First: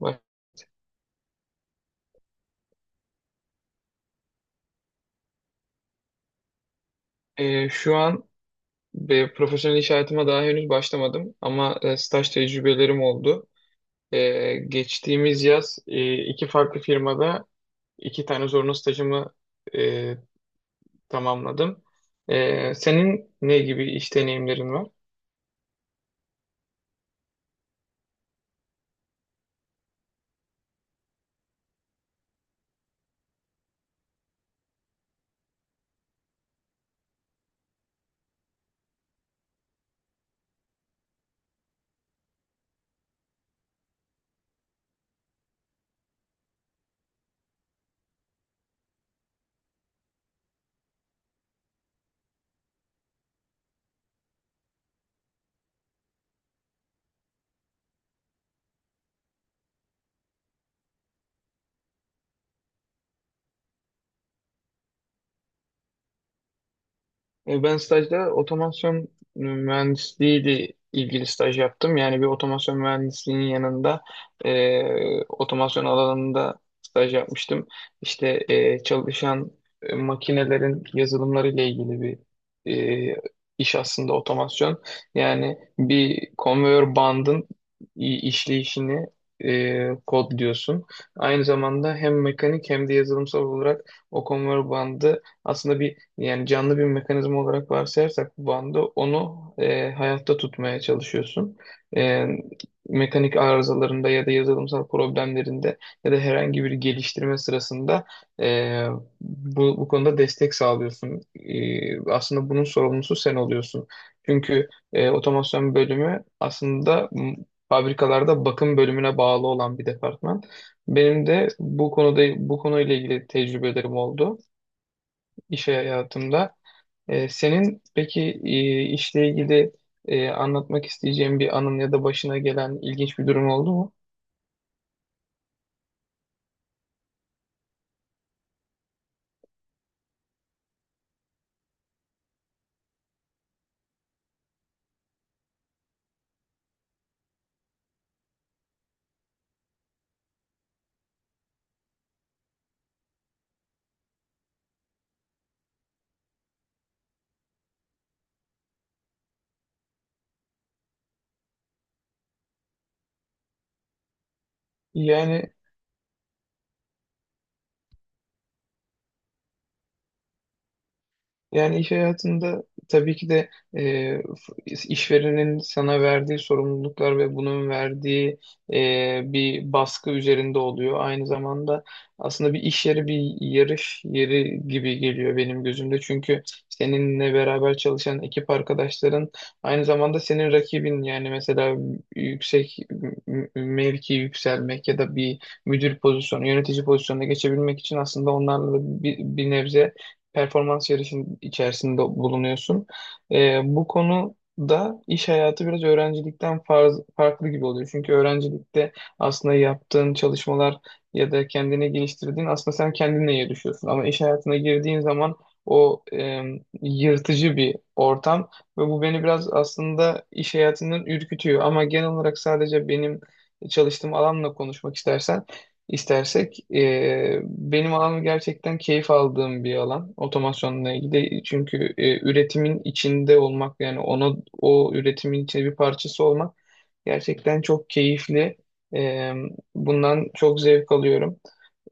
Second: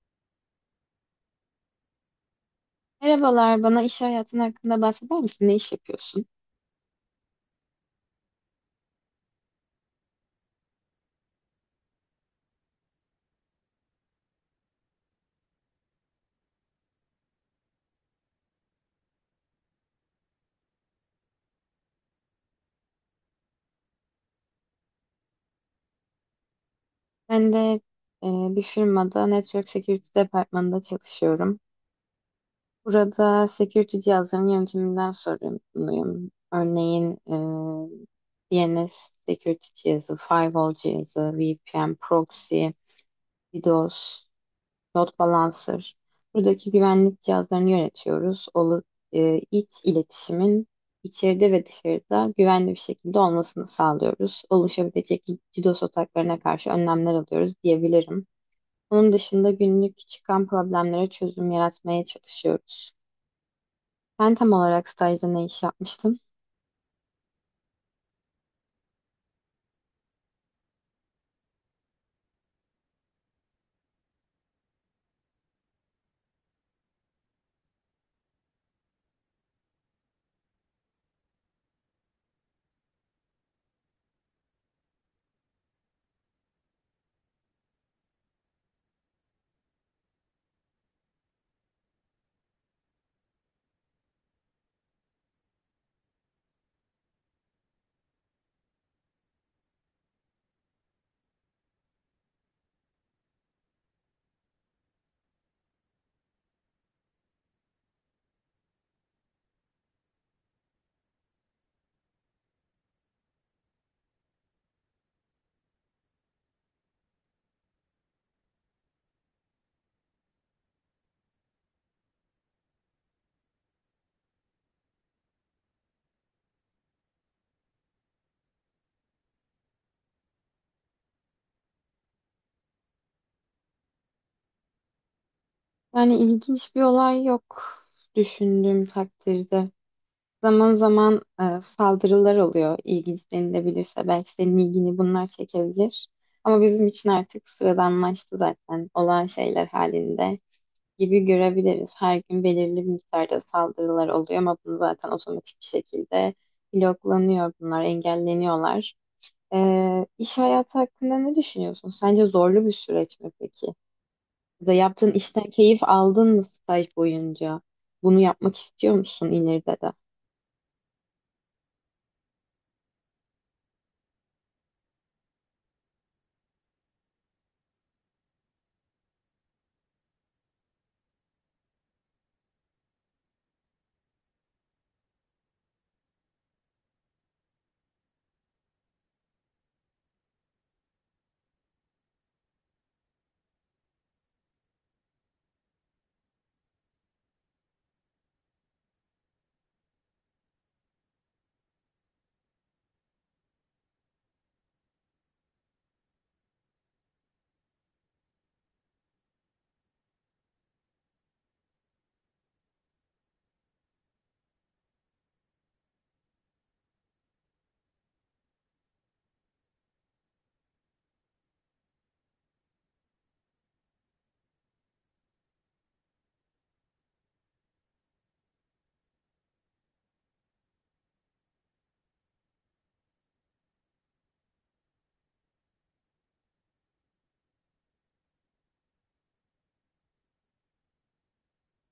Bak, Merhabalar, bana iş hayatın hakkında bahseder misin? Ne iş yapıyorsun? Şu an profesyonel iş hayatıma daha henüz başlamadım ama staj tecrübelerim oldu. Geçtiğimiz yaz iki farklı firmada iki tane zorunlu stajımı e, tamamladım. Senin ne gibi iş deneyimlerin var? Ben de bir firmada Network Security departmanında çalışıyorum. Burada security cihazlarının yönetiminden sorumluyum. Örneğin DNS security cihazı, firewall cihazı, VPN, proxy, DDoS, load balancer. Buradaki güvenlik cihazlarını yönetiyoruz. İç iletişimin içeride ve dışarıda güvenli bir şekilde olmasını sağlıyoruz. Oluşabilecek DDoS ataklarına karşı önlemler alıyoruz diyebilirim. Onun dışında günlük çıkan problemlere çözüm yaratmaya çalışıyoruz. Ben tam olarak stajda ne iş yapmıştım? Ben stajda otomasyon mühendisliği ile ilgili staj yaptım. Yani bir otomasyon mühendisliğinin yanında otomasyon alanında staj yapmıştım. İşte çalışan makinelerin yazılımları ile ilgili bir e, iş aslında otomasyon. Yani bir konveyör bandın işleyişini kodluyorsun. Aynı zamanda hem mekanik hem de yazılımsal olarak o konveyör bandı aslında bir yani canlı bir mekanizma olarak varsayarsak bu bandı onu hayatta tutmaya çalışıyorsun. E, Mekanik arızalarında ya da yazılımsal problemlerinde ya da herhangi bir geliştirme sırasında e, bu konuda destek sağlıyorsun. Aslında bunun sorumlusu sen oluyorsun. Çünkü otomasyon bölümü aslında fabrikalarda bakım bölümüne bağlı olan bir departman. Benim de bu konuda bu konuyla ilgili tecrübelerim oldu iş hayatımda. Senin peki işle ilgili anlatmak isteyeceğin bir anın ya da başına gelen ilginç bir durum oldu mu? Yani ilginç bir olay yok düşündüğüm takdirde. Zaman zaman saldırılar oluyor. İlginç denilebilirse belki senin ilgini bunlar çekebilir. Ama bizim için artık sıradanlaştı zaten. Olağan şeyler halinde gibi görebiliriz. Her gün belirli bir miktarda saldırılar oluyor ama bunu zaten otomatik bir şekilde bloklanıyor bunlar, engelleniyorlar. İş hayatı hakkında ne düşünüyorsun? Sence zorlu bir süreç mi peki? Ya da yaptığın işten Yani keyif aldın mı staj boyunca? Bunu yapmak istiyor musun ileride de? Yani iş hayatında tabii ki de e, f- işverenin sana verdiği sorumluluklar ve bunun verdiği bir baskı üzerinde oluyor. Aynı zamanda aslında bir iş yeri bir yarış yeri gibi geliyor benim gözümde. Çünkü seninle beraber çalışan ekip arkadaşların aynı zamanda senin rakibin yani mesela yüksek mevki yükselmek ya da bir müdür pozisyonu, yönetici pozisyonuna geçebilmek için aslında onlarla da bir nebze performans yarışının içerisinde bulunuyorsun. Bu konu da iş hayatı biraz öğrencilikten farklı gibi oluyor. Çünkü öğrencilikte aslında yaptığın çalışmalar ya da kendini geliştirdiğin aslında sen kendinle yarışıyorsun. Ama iş hayatına girdiğin zaman o yırtıcı bir ortam ve bu beni biraz aslında iş hayatından ürkütüyor. Ama genel olarak sadece benim çalıştığım alanla konuşmak istersek. Benim alanım gerçekten keyif aldığım bir alan otomasyonla ilgili. Çünkü üretimin içinde olmak yani ona o üretimin içinde bir parçası olmak gerçekten çok keyifli. Ee, Bundan çok zevk alıyorum.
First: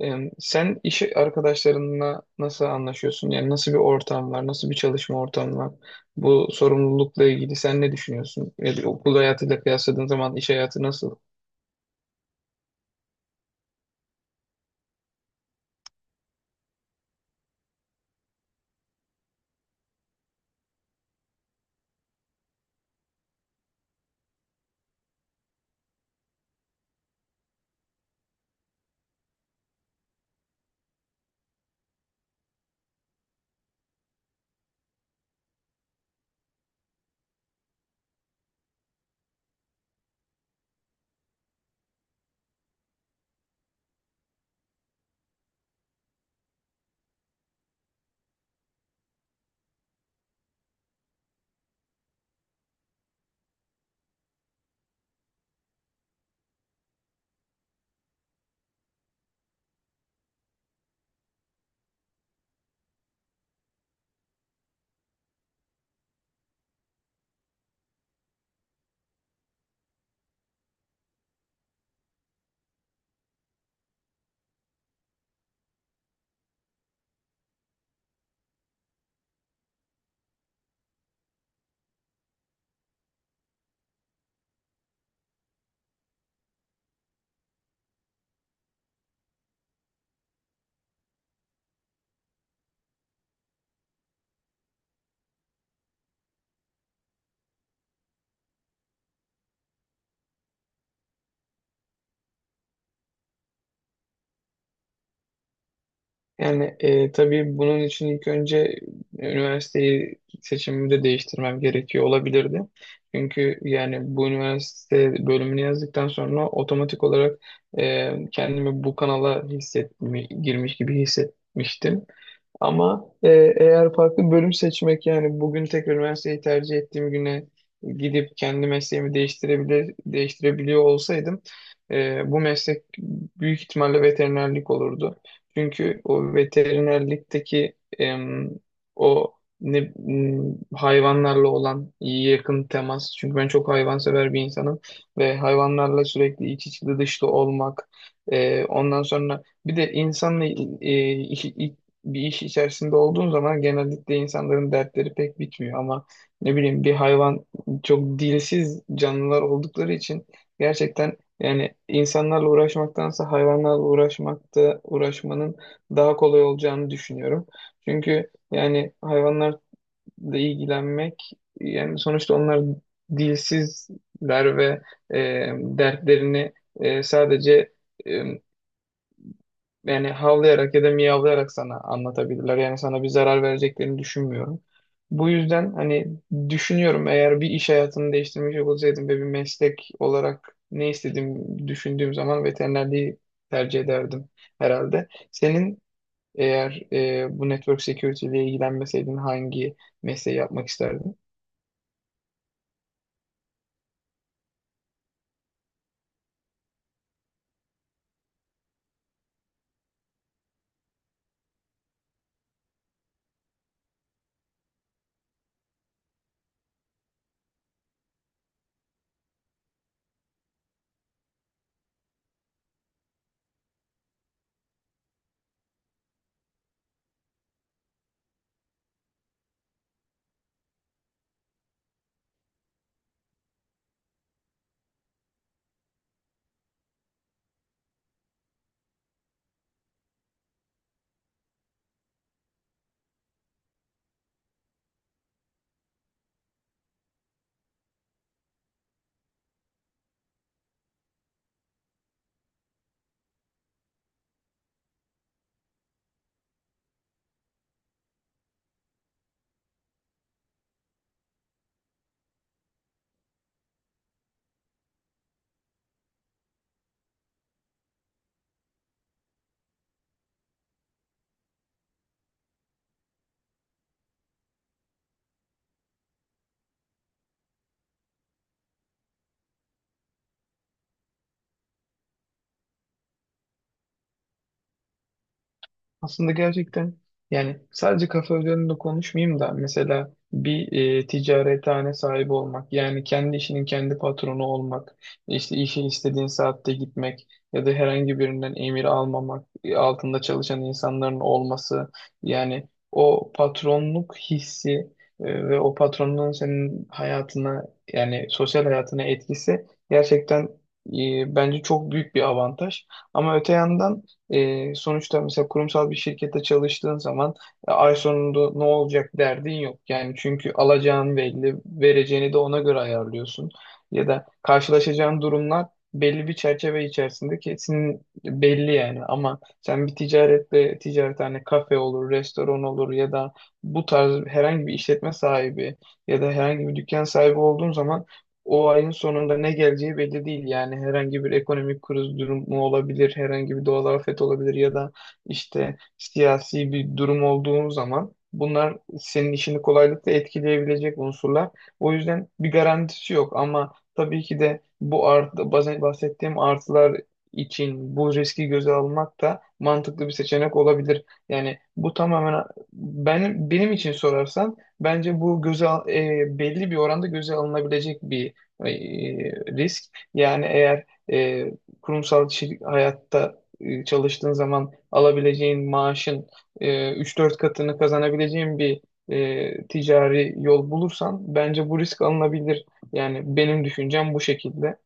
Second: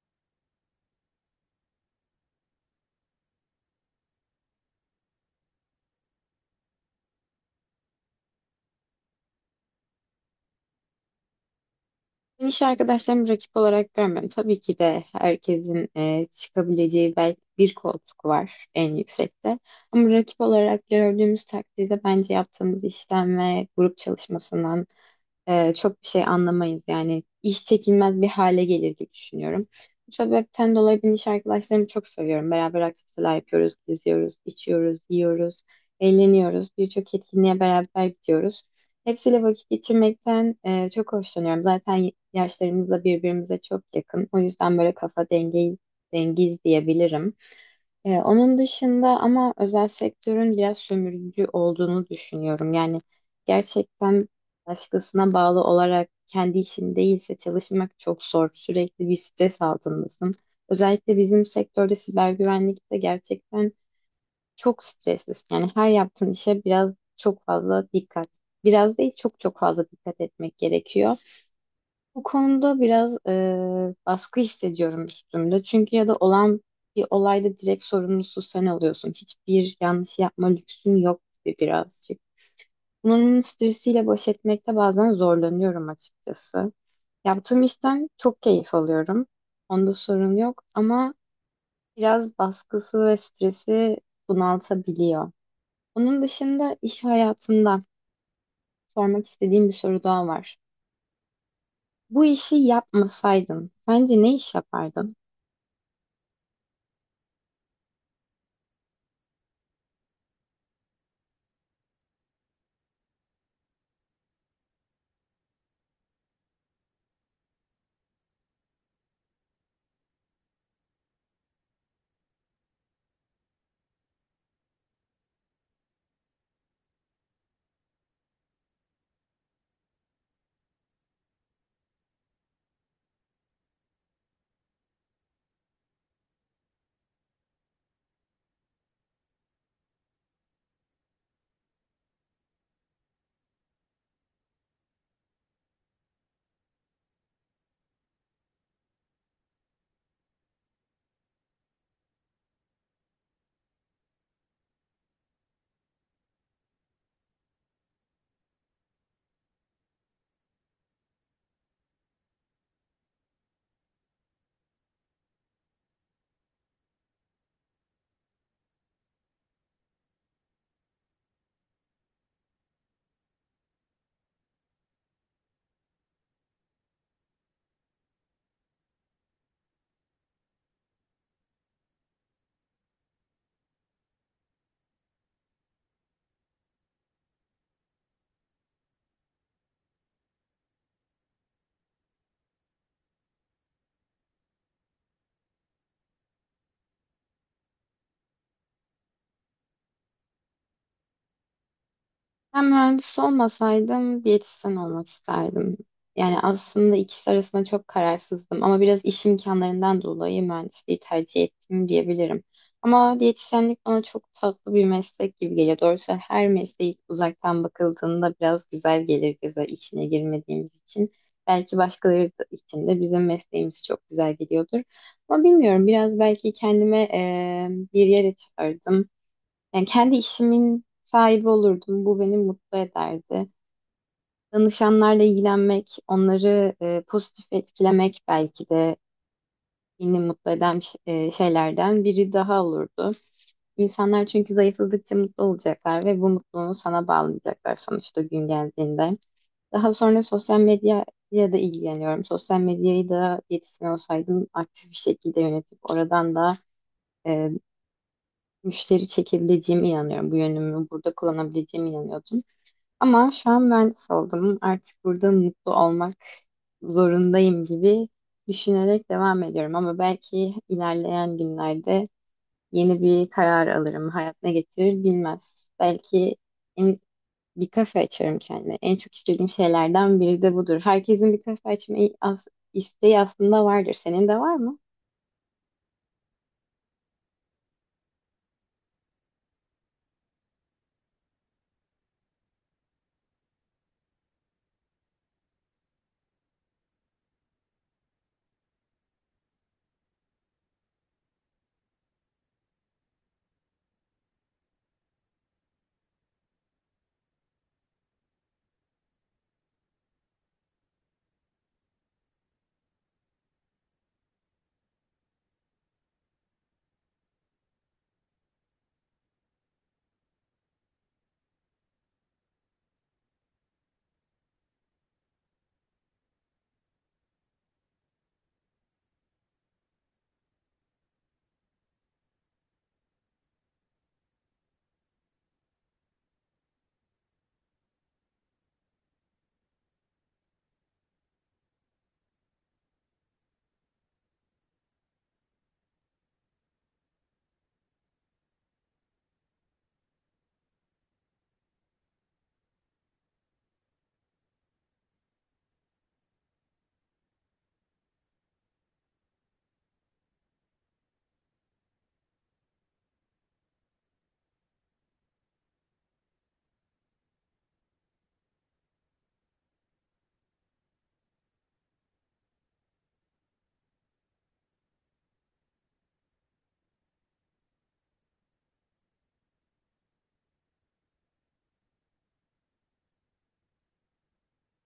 Sen iş arkadaşlarınla nasıl anlaşıyorsun? Yani nasıl bir ortam var? Nasıl bir çalışma ortamı var? Bu sorumlulukla ilgili sen ne düşünüyorsun? Yani okul hayatıyla kıyasladığın zaman iş hayatı nasıl? Ben iş arkadaşlarımı rakip olarak görmüyorum. Tabii ki de herkesin çıkabileceği belki bir koltuk var en yüksekte. Ama rakip olarak gördüğümüz takdirde bence yaptığımız işten ve grup çalışmasından çok bir şey anlamayız, yani iş çekilmez bir hale gelir gibi düşünüyorum. Bu sebepten dolayı ben iş arkadaşlarımı çok seviyorum. Beraber aktiviteler yapıyoruz, geziyoruz, içiyoruz, yiyoruz, eğleniyoruz. Birçok etkinliğe beraber gidiyoruz. Hepsiyle vakit geçirmekten çok hoşlanıyorum. Zaten yaşlarımız da birbirimize çok yakın. O yüzden böyle dengiz diyebilirim. Onun dışında ama özel sektörün biraz sömürücü olduğunu düşünüyorum. Yani gerçekten başkasına bağlı olarak kendi işin değilse çalışmak çok zor. Sürekli bir stres altındasın. Özellikle bizim sektörde siber güvenlikte gerçekten çok streslisin. Yani her yaptığın işe biraz çok fazla dikkat. Biraz değil çok çok fazla dikkat etmek gerekiyor. Bu konuda biraz baskı hissediyorum üstümde. Çünkü ya da olan bir olayda direkt sorumlusu sen oluyorsun. Hiçbir yanlış yapma lüksün yok gibi birazcık. Bunun stresiyle baş etmekte bazen zorlanıyorum açıkçası. Yaptığım işten çok keyif alıyorum. Onda sorun yok ama biraz baskısı ve stresi bunaltabiliyor. Onun dışında iş hayatında sormak istediğim bir soru daha var. Bu işi yapmasaydın sence ne iş yapardın? Yani tabii bunun için ilk önce üniversiteyi seçimimi de değiştirmem gerekiyor olabilirdi. Çünkü yani bu üniversite bölümünü yazdıktan sonra otomatik olarak kendimi bu kanala girmiş gibi hissetmiştim. Ama eğer farklı bölüm seçmek yani bugün tekrar üniversiteyi tercih ettiğim güne gidip kendi mesleğimi değiştirebiliyor olsaydım bu meslek büyük ihtimalle veterinerlik olurdu. Çünkü o veterinerlikteki o ne, m, hayvanlarla olan yakın temas. Çünkü ben çok hayvansever bir insanım ve hayvanlarla sürekli iç içli dışlı olmak. Ondan sonra bir de insanla e, bir iş içerisinde olduğun zaman genellikle insanların dertleri pek bitmiyor ama ne bileyim bir hayvan çok dilsiz canlılar oldukları için gerçekten yani insanlarla uğraşmaktansa hayvanlarla uğraşmanın daha kolay olacağını düşünüyorum. Çünkü yani hayvanlarla ilgilenmek yani sonuçta onlar dilsizler ve e, dertlerini sadece yani havlayarak ya da miyavlayarak sana anlatabilirler. Yani sana bir zarar vereceklerini düşünmüyorum. Bu yüzden hani düşünüyorum eğer bir iş hayatını değiştirmeyecek olsaydım ve bir meslek olarak ne istediğimi düşündüğüm zaman veterinerliği tercih ederdim herhalde. Senin eğer bu network security ile ilgilenmeseydin hangi mesleği yapmak isterdin? Ben mühendis olmasaydım diyetisyen olmak isterdim. Yani aslında ikisi arasında çok kararsızdım ama biraz iş imkanlarından dolayı mühendisliği tercih ettim diyebilirim. Ama diyetisyenlik bana çok tatlı bir meslek gibi geliyor. Doğrusu her mesleği uzaktan bakıldığında biraz güzel gelir göze, içine girmediğimiz için. Belki için de bizim mesleğimiz çok güzel geliyordur. Ama bilmiyorum, biraz belki kendime bir yere çağırdım. Yani kendi işimin sahibi olurdum. Bu beni mutlu ederdi. Danışanlarla ilgilenmek, onları pozitif etkilemek belki de beni mutlu eden şeylerden biri daha olurdu. İnsanlar çünkü zayıfladıkça mutlu olacaklar ve bu mutluluğu sana bağlayacaklar sonuçta gün geldiğinde. Daha sonra sosyal medya ya da ilgileniyorum. Sosyal medyayı da yetişkin olsaydım aktif bir şekilde yönetip oradan da e, müşteri çekebileceğime inanıyorum. Bu yönümü burada kullanabileceğime inanıyordum. Ama şu an mühendis oldum. Artık burada mutlu olmak zorundayım gibi düşünerek devam ediyorum. Ama belki ilerleyen günlerde yeni bir karar alırım. Hayat ne getirir bilmez. En- Bir kafe açarım kendime. En çok istediğim şeylerden biri de budur. Herkesin bir kafe isteği aslında vardır. Senin de var mı? Aslında gerçekten yani sadece kafe üzerinde konuşmayayım da mesela bir ticarethane sahibi olmak yani kendi işinin kendi patronu olmak işte işe istediğin saatte gitmek ya da herhangi birinden emir almamak altında çalışan insanların olması yani o patronluk hissi ve o patronluğun senin hayatına yani sosyal hayatına etkisi gerçekten bence çok büyük bir avantaj ama öte yandan sonuçta mesela kurumsal bir şirkette çalıştığın zaman ay sonunda ne olacak derdin yok. Yani çünkü alacağın belli, vereceğini de ona göre ayarlıyorsun. Ya da karşılaşacağın durumlar belli bir çerçeve içerisinde kesin belli yani. Ama sen bir ticarethane hani kafe olur, restoran olur ya da bu tarz herhangi bir işletme sahibi ya da herhangi bir dükkan sahibi olduğun zaman o ayın sonunda ne geleceği belli değil. Yani herhangi bir ekonomik kriz durumu olabilir, herhangi bir doğal afet olabilir ya da işte siyasi bir durum olduğu zaman bunlar senin işini kolaylıkla etkileyebilecek unsurlar. O yüzden bir garantisi yok ama tabii ki de bu bazen bahsettiğim artılar için bu riski göze almak da mantıklı bir seçenek olabilir. Yani bu tamamen benim için sorarsan bence bu belli bir oranda göze alınabilecek bir e, risk. Yani eğer e, kurumsal hayatta çalıştığın zaman alabileceğin maaşın e, 3-4 katını kazanabileceğin bir ticari yol bulursan bence bu risk alınabilir. Yani benim düşüncem bu şekilde.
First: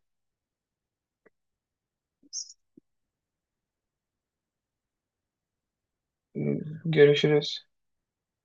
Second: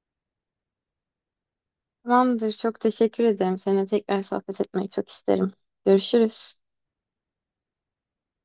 Tamamdır. Çok teşekkür ederim. Seninle tekrar sohbet etmeyi çok isterim. Görüşürüz. Görüşürüz.